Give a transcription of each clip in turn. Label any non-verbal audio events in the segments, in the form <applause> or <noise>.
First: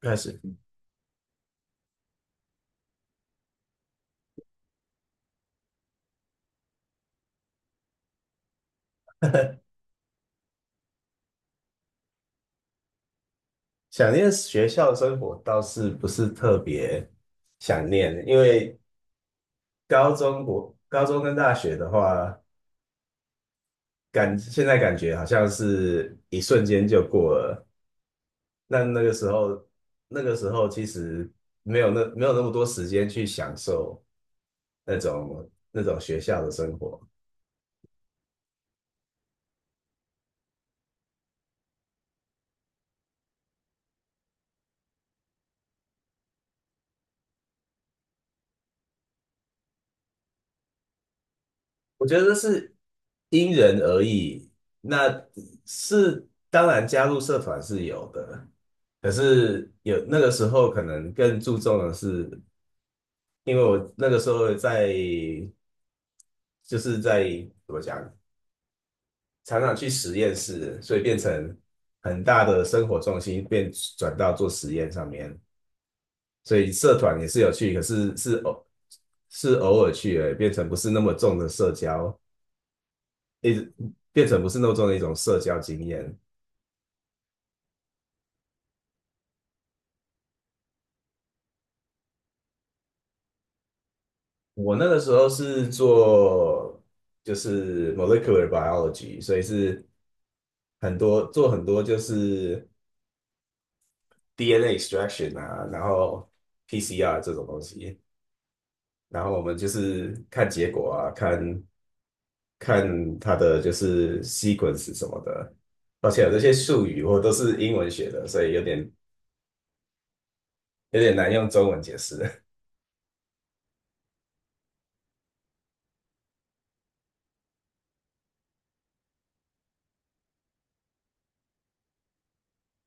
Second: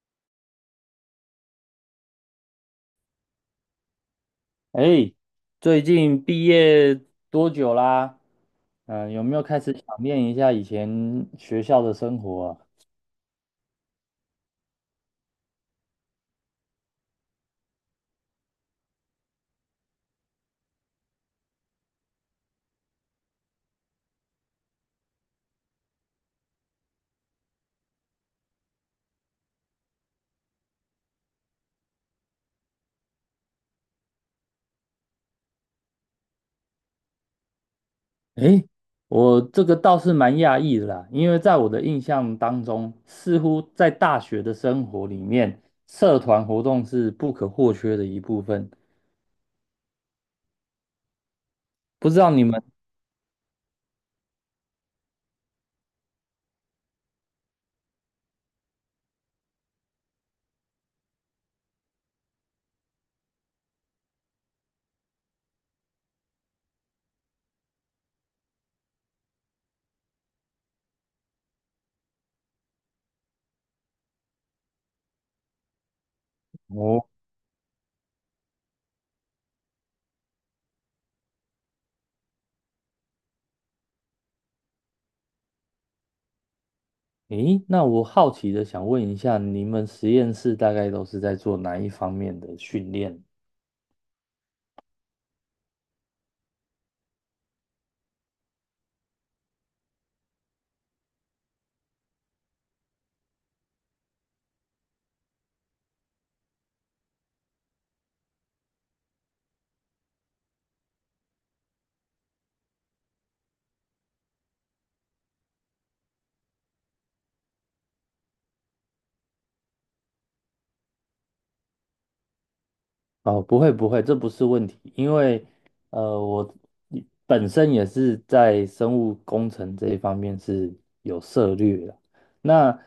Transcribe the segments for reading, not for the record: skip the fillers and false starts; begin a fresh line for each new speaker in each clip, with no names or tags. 开始。
哎，最近毕业多久啦？有没有开始想念一下以前学校的生活啊？
想念学校生活倒是不是特别想念，因为国高中跟大学的话，现在感觉好像是一瞬间就过了。那个时候，那个时候其实没有那么多时间去享受那种学校的生活。
哎，我这个倒是蛮讶异的啦，因为在我的印象当中，似乎在大学的生活里面，社团活动是不可或缺的一部分。
我
不
觉
知道
得
你们。
是因人而异。那是，当然加入社团是有的，可是有那个时候可能更注重的是，因为我那个时候就是在怎么讲，常常去实验室，所以变成很大的生活重心转到做实验上面，所以社
哦，
团也是有趣，可是是偶尔去而已，变成不是那么重的社交，一直变成不是那么重的一种社交经验。
诶，那我好奇的想问一下，你们实验室大概都是在做哪一方面的训练？
我那个时候是做就是 molecular biology，所以是做很多就是 DNA extraction 啊，然后 PCR 这种东西，然后我们就是看结果啊，看看它的就是 sequence 什么的，而且有这些术语我都是英文学的，所以有点难用中文解释。
哦，不会不会，这不是问题，因为我本身也是在生物工程这一方面是有涉略的。那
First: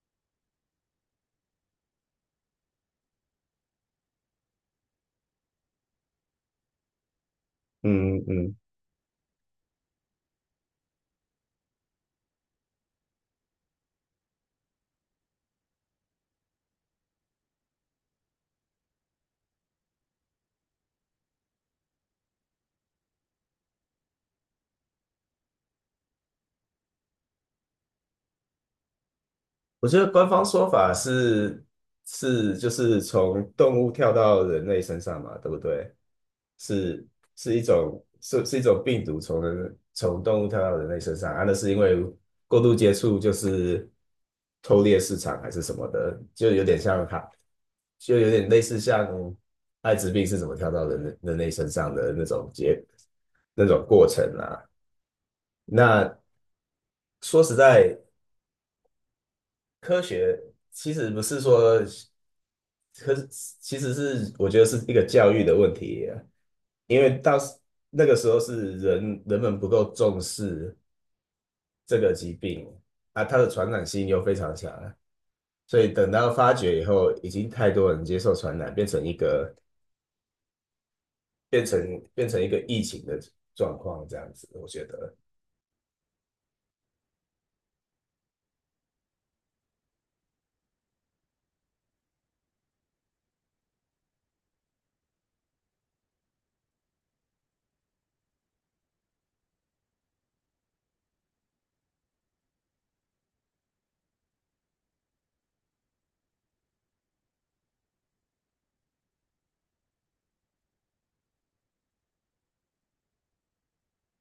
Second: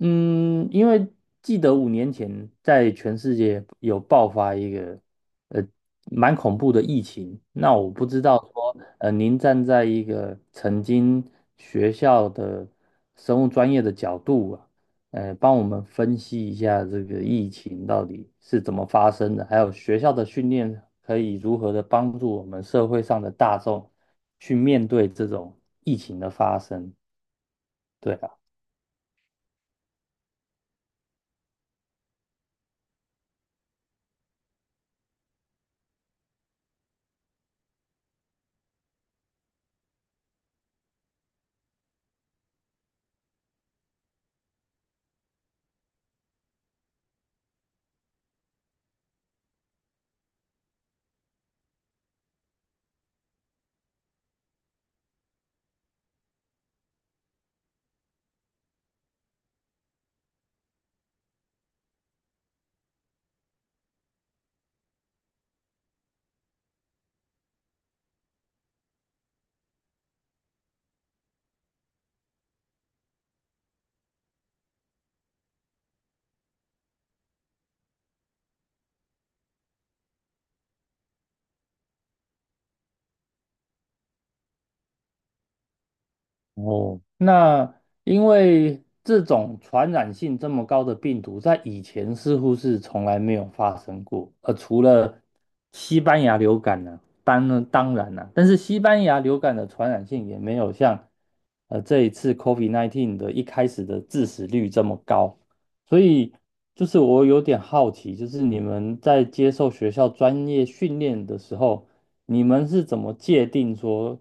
因为记得5年前在全世界有爆发一个呃蛮恐怖的疫情，那
<laughs>
我不知
嗯
道
嗯
说您站在一个曾经学校的生物专业的角度啊，帮我们分析一下这个疫情到底是怎么发生的，还有学校的训练可以如何的帮助我们社会上的大众去面对这种疫情的发生。对吧？啊，
我觉得官方说法是是就是从动物跳到人类身上嘛，对不对？是是一种是是一种病毒从动物跳到人类身上啊，那是因为过度接触就是偷猎市场还是什么的，就有点像它，就有点类似像艾滋病是怎么跳到人类身上的那种过程啊。那说实在，科学其实不是说。可是其实是我觉得是一个教育的问题啊。因为那个时候是人们不够重视这个疾病啊，它的传染性又非常强，所以等到发觉以后，已经太多人接受传染，变成一个疫情的状况这样子，我觉得。
哦，那因为这种传染性这么高的病毒，在以前似乎是从来没有发生过，除了西班牙流感呢、当然啦、但是西班牙流感的传染性也没有像这一次 COVID-19 的一开始的致死率这么高，所以就是我有点好奇，就是你们在接受学校专业训练的时候。你们是怎么界定说，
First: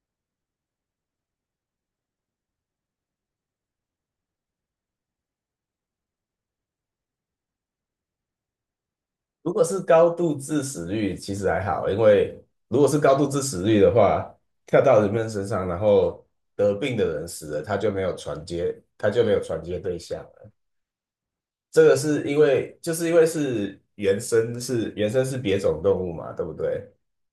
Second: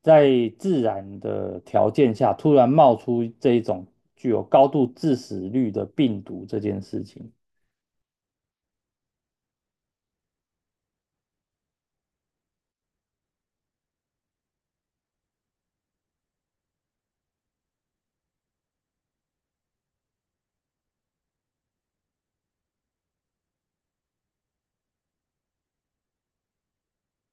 在自然的条件下突然冒出这一种具有高度致死率的病毒这件事情？
如果是高度致死率，其实还好，因为如果是高度致死率的话，跳到人们身上，然后得病的人死了，他就没有传接，他就没有传接对象了。这个是因为，就是因为是原生是别种动物嘛，对不对？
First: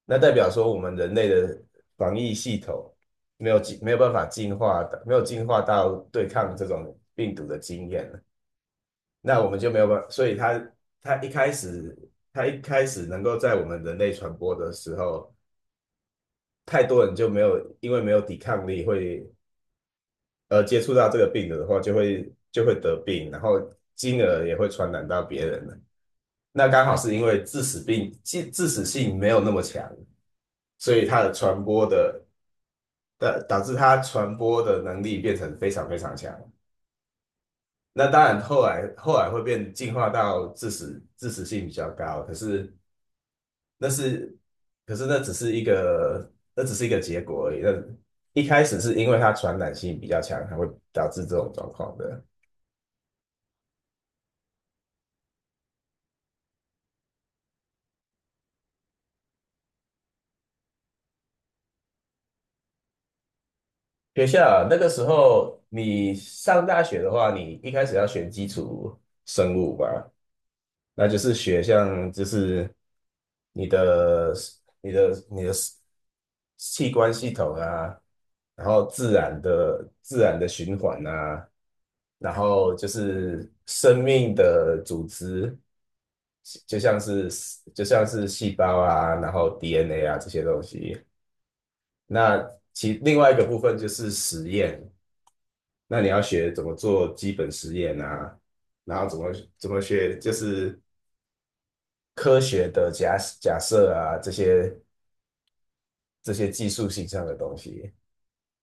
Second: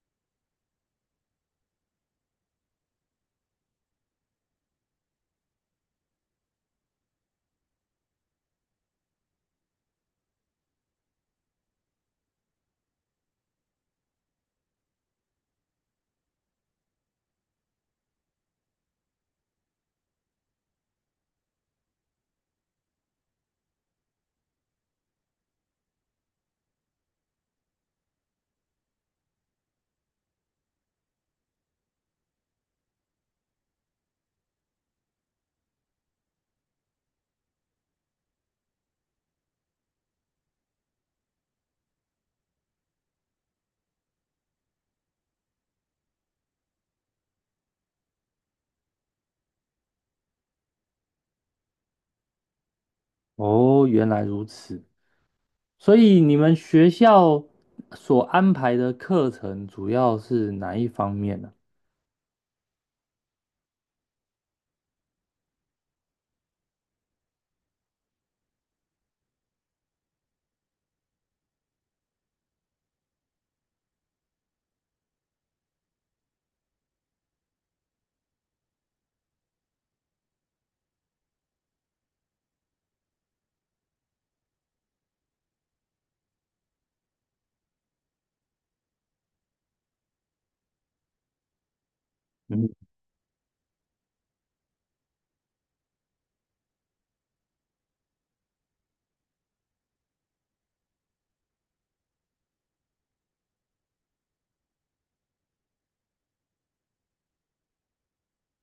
那代表说我们人类的防疫系统没有办法进化的，没有进化到对抗这种病毒的经验。那我们就没有办法，所以它一开始它一开始能够在我们人类传播的时候，太多人就没有因为没有抵抗力会接触到这个病毒的话，就会得病，然后进而也会传染到别人了。那刚好是因为致死性没有那么强，所以它的传播的导致它传播的能力变成非常非常强。那当然后来会进化到致死性比较高，可是。那是，可是那只是一个结果而已。那一开始是因为它传染性比较强，才会导致这种状况的。
哦，原来如此。所以你们学校所安排的课程主要是哪一方面呢？
学校啊那个时候，你上大学的话，你一开始要选基础生物吧，那就是学像就是你的你的器官系统啊，然后自然的循环啊，然后就是生命的组织。就像是就像是细胞啊，然后 DNA 啊这些东西。那
嗯
另外一个部分就是实验，那你要学怎么做基本实验啊，然后怎么学就是科学的假设啊，这些技术性上的东西。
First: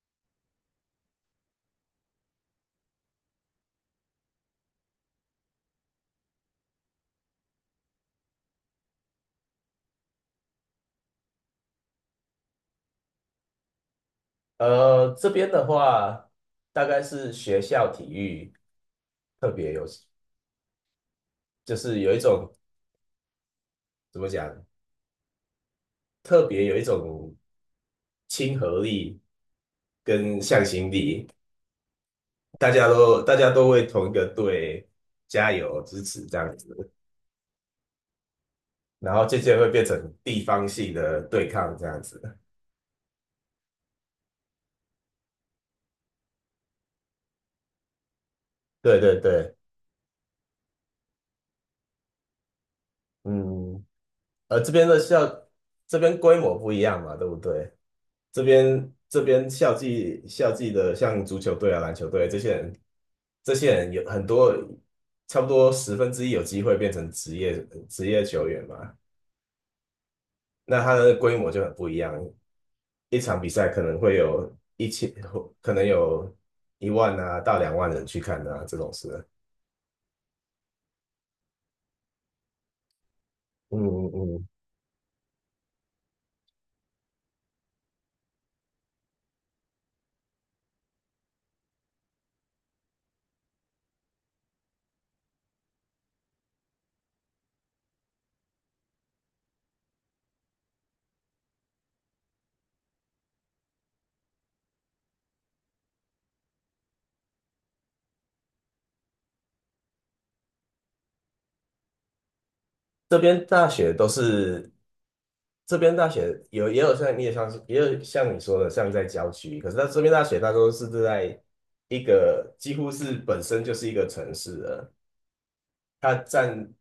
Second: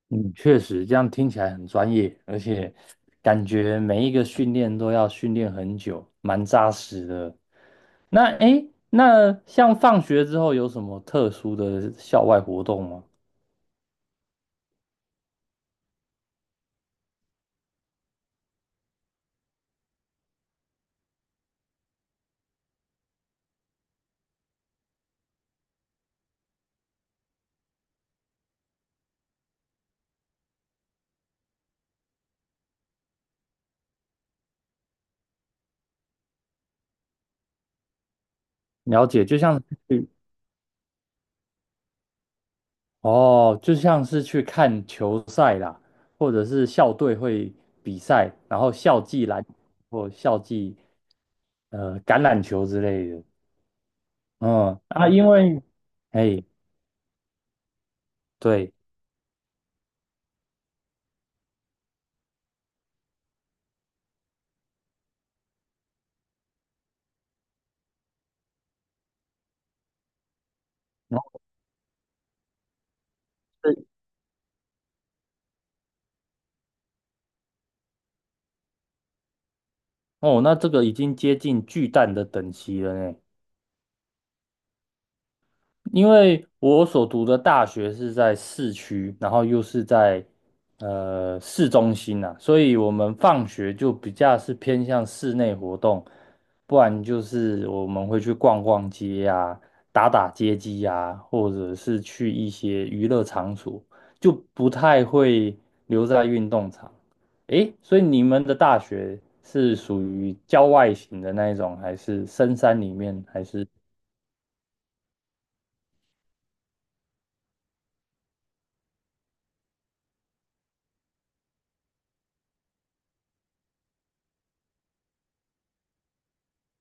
嗯，确实，这样听起来很专业，而且感觉每一个训练都要训练很久，蛮扎实的。那诶，那像放学之后有什么特殊的校外活动吗？
这边的话大概是学校体育特别有，就是有一种怎么讲，特别有一种亲和力跟向心力。大家都为同一个队加油支持这样子，
了
然
解，
后
就
渐
像
渐会
是
变成
去。
地方性的对抗这样子。
哦，就像是去看球赛啦，或者是校队会比赛，然后
对
校
对
际篮
对，
或校际呃橄榄球之类的。
嗯，呃，这
嗯
边的
啊，
校
因为
这边规
哎，
模不一样嘛，对不对？这
对。
边这边校际的像足球队啊、篮球队这些人，这些人有很多，差不多十分之一有机会变成职业球员嘛。那它的
然
规
后
模就很不一样。一场比赛可能会有1000，可能有1万啊到2万人去看啊，这种事。
哦，那这个已经接近巨蛋的等级了呢。
嗯嗯嗯，
因为我所读的大学是在市区，然后又是在市中心呐、所以我们放学就比较是偏向室内活动，不然就是我们会去逛逛街呀、打打街机呀、或者是去一些娱乐场所，就不太会留在运动场。诶，所以你们的大学是属于郊外型的那一种，还是深山里
这
面，还
边
是。
大学都是，这边大学也有像你也像是也有像你说的像在郊区，可是它这边大学它都是在一个几乎是本身就是一个城市了，它占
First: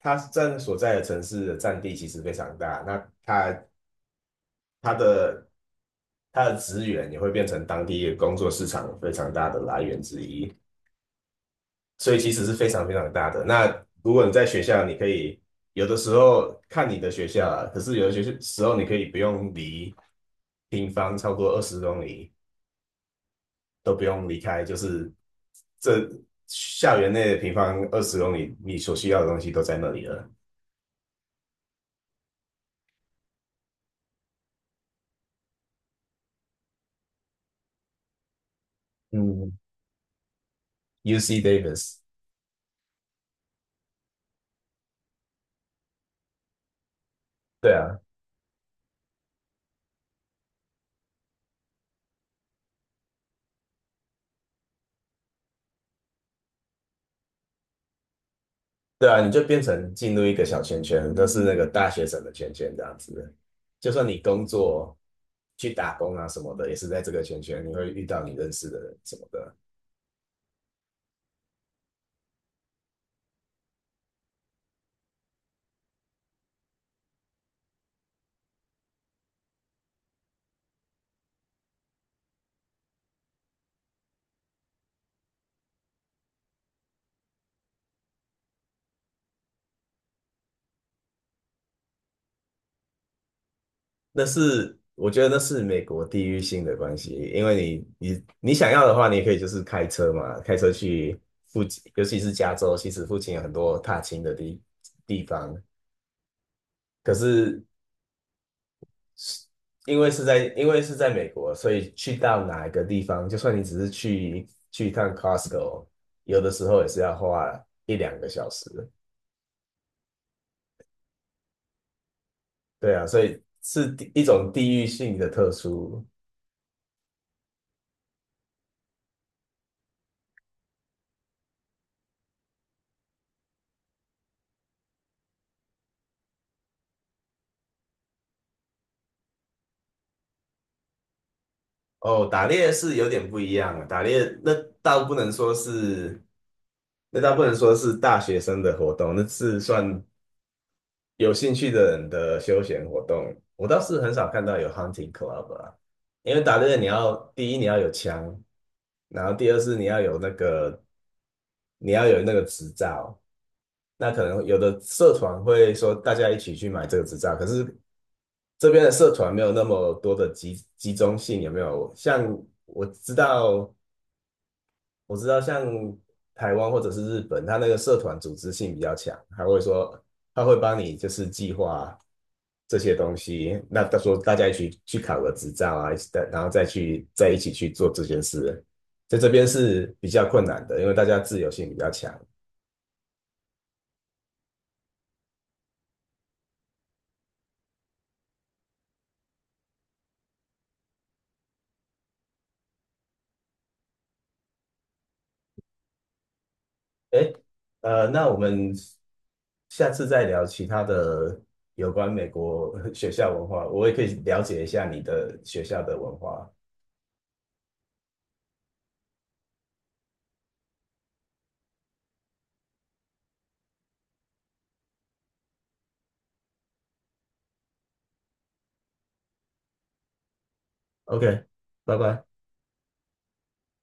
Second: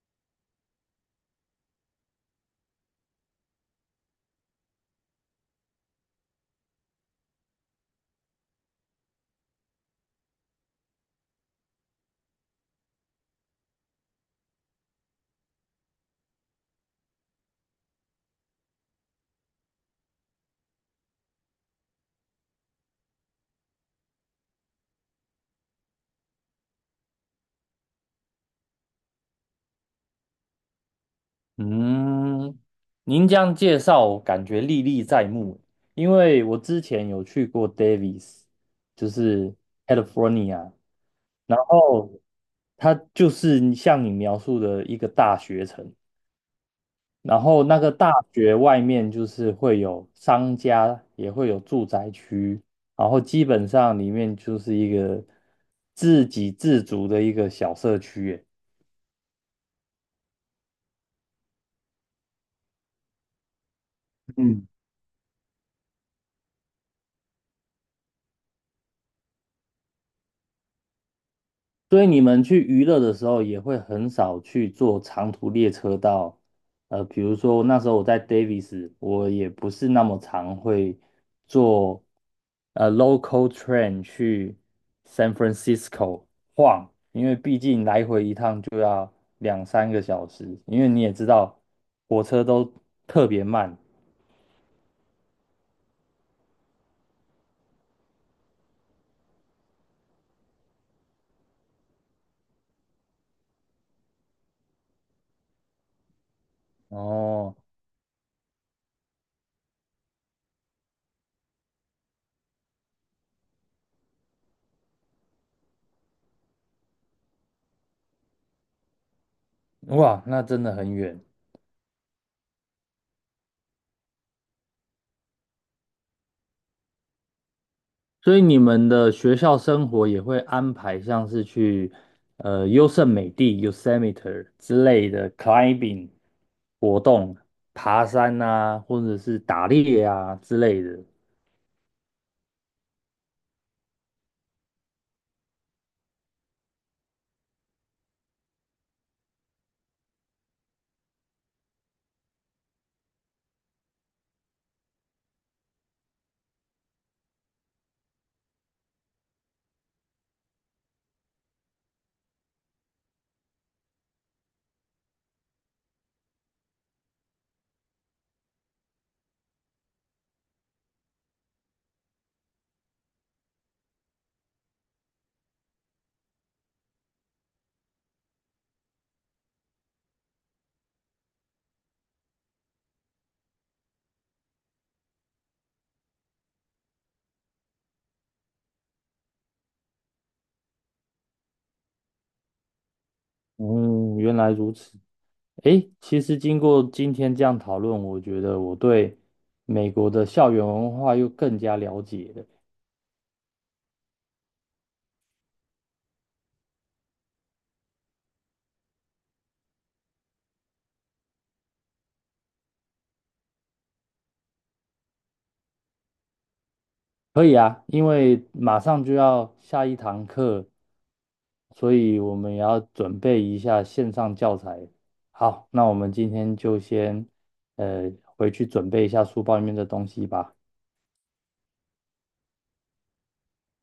它占所在的城市的占地其实非常大，那它它的它的资源也会变成当地工作市场非常大的来源之一，所以其实是非常非常大的。那如果你在学校，你可以有的时候看你的学校啊，可是有的学校时候你可以不用离平方超过二十公里都不用离开，就是这校园内的平方二十公里，你所需要的东西都在那里了。
嗯？您这样介绍，感觉历历在目。因为我之前有去过 Davis，就是
嗯
California，
，UC
然
Davis。
后它就是像你描述的一个大学城，然后
对
那个
啊，
大学外面就是会有商家，也会有住宅区，然后基本上里面就是一个自给自足的一个小社区耶。
对啊，你就变成进入一个小圈圈，都是那个大学生的圈圈这样子。就算你工
嗯。
作去打工啊什么的，也是在这个圈圈，你会遇到你认识的人什么的。
所以你们去娱乐的时候，也会很少去坐长途列车到，比如说那时候我在 Davis，我也不是那么常会坐local train 去 San Francisco 晃，因为毕竟来回一趟就要2、3个小时，因为你也知道火车都特别慢。
那是我觉得那是美国地域性的关系，因为你想要的话，你也可以就是开车嘛，开车去附近，尤其是加州，其实附近有很多踏青的地方。可
哦，
是是，因为是在美国，所以去到哪一个地方，就算你只是去一趟 Costco，有的时候也是要花一两个小时。
哇，那真的很远。
对啊，所以是一种地域性的特殊。
所以你们的学校生活也会安排像是去优胜美地 （Yosemite） 之类的 climbing 活动，爬山啊，或者是打猎啊之类的。
哦，打猎是有点不一样啊，打猎倒不能说是，那倒不能说是大学生的活动，那是算有兴趣的人的休闲活动，我倒是很少看到有 hunting club 啊，因为打猎你要第一你要有枪，然后第二是你要有那个执照，那可能有的社团会说大家一起去买这个执照，可是这边的社团没有那么多的集中性，有没有？像我知道我知道像台湾或者是日本，它那个社团组织性比较强，还会说他会帮你就是计划这些东西。那他说大家一起去考个执照啊，然后再一起去做这件事，在这边是比较困难的，因为大家自由性比较强。
嗯，原来如此。诶，其实经过今天这样讨论，我觉得我对美国的校园文化又更加了解了。
诶，那我们下次再聊其他的有关美国学校文化，我也可以了解一下你的学校的文化。
可以啊，因为马上就要下一堂课，所以我们也要准备一下线上教材。好，那我们今天就先回去准备一下书包里面的东西吧。
OK，拜拜。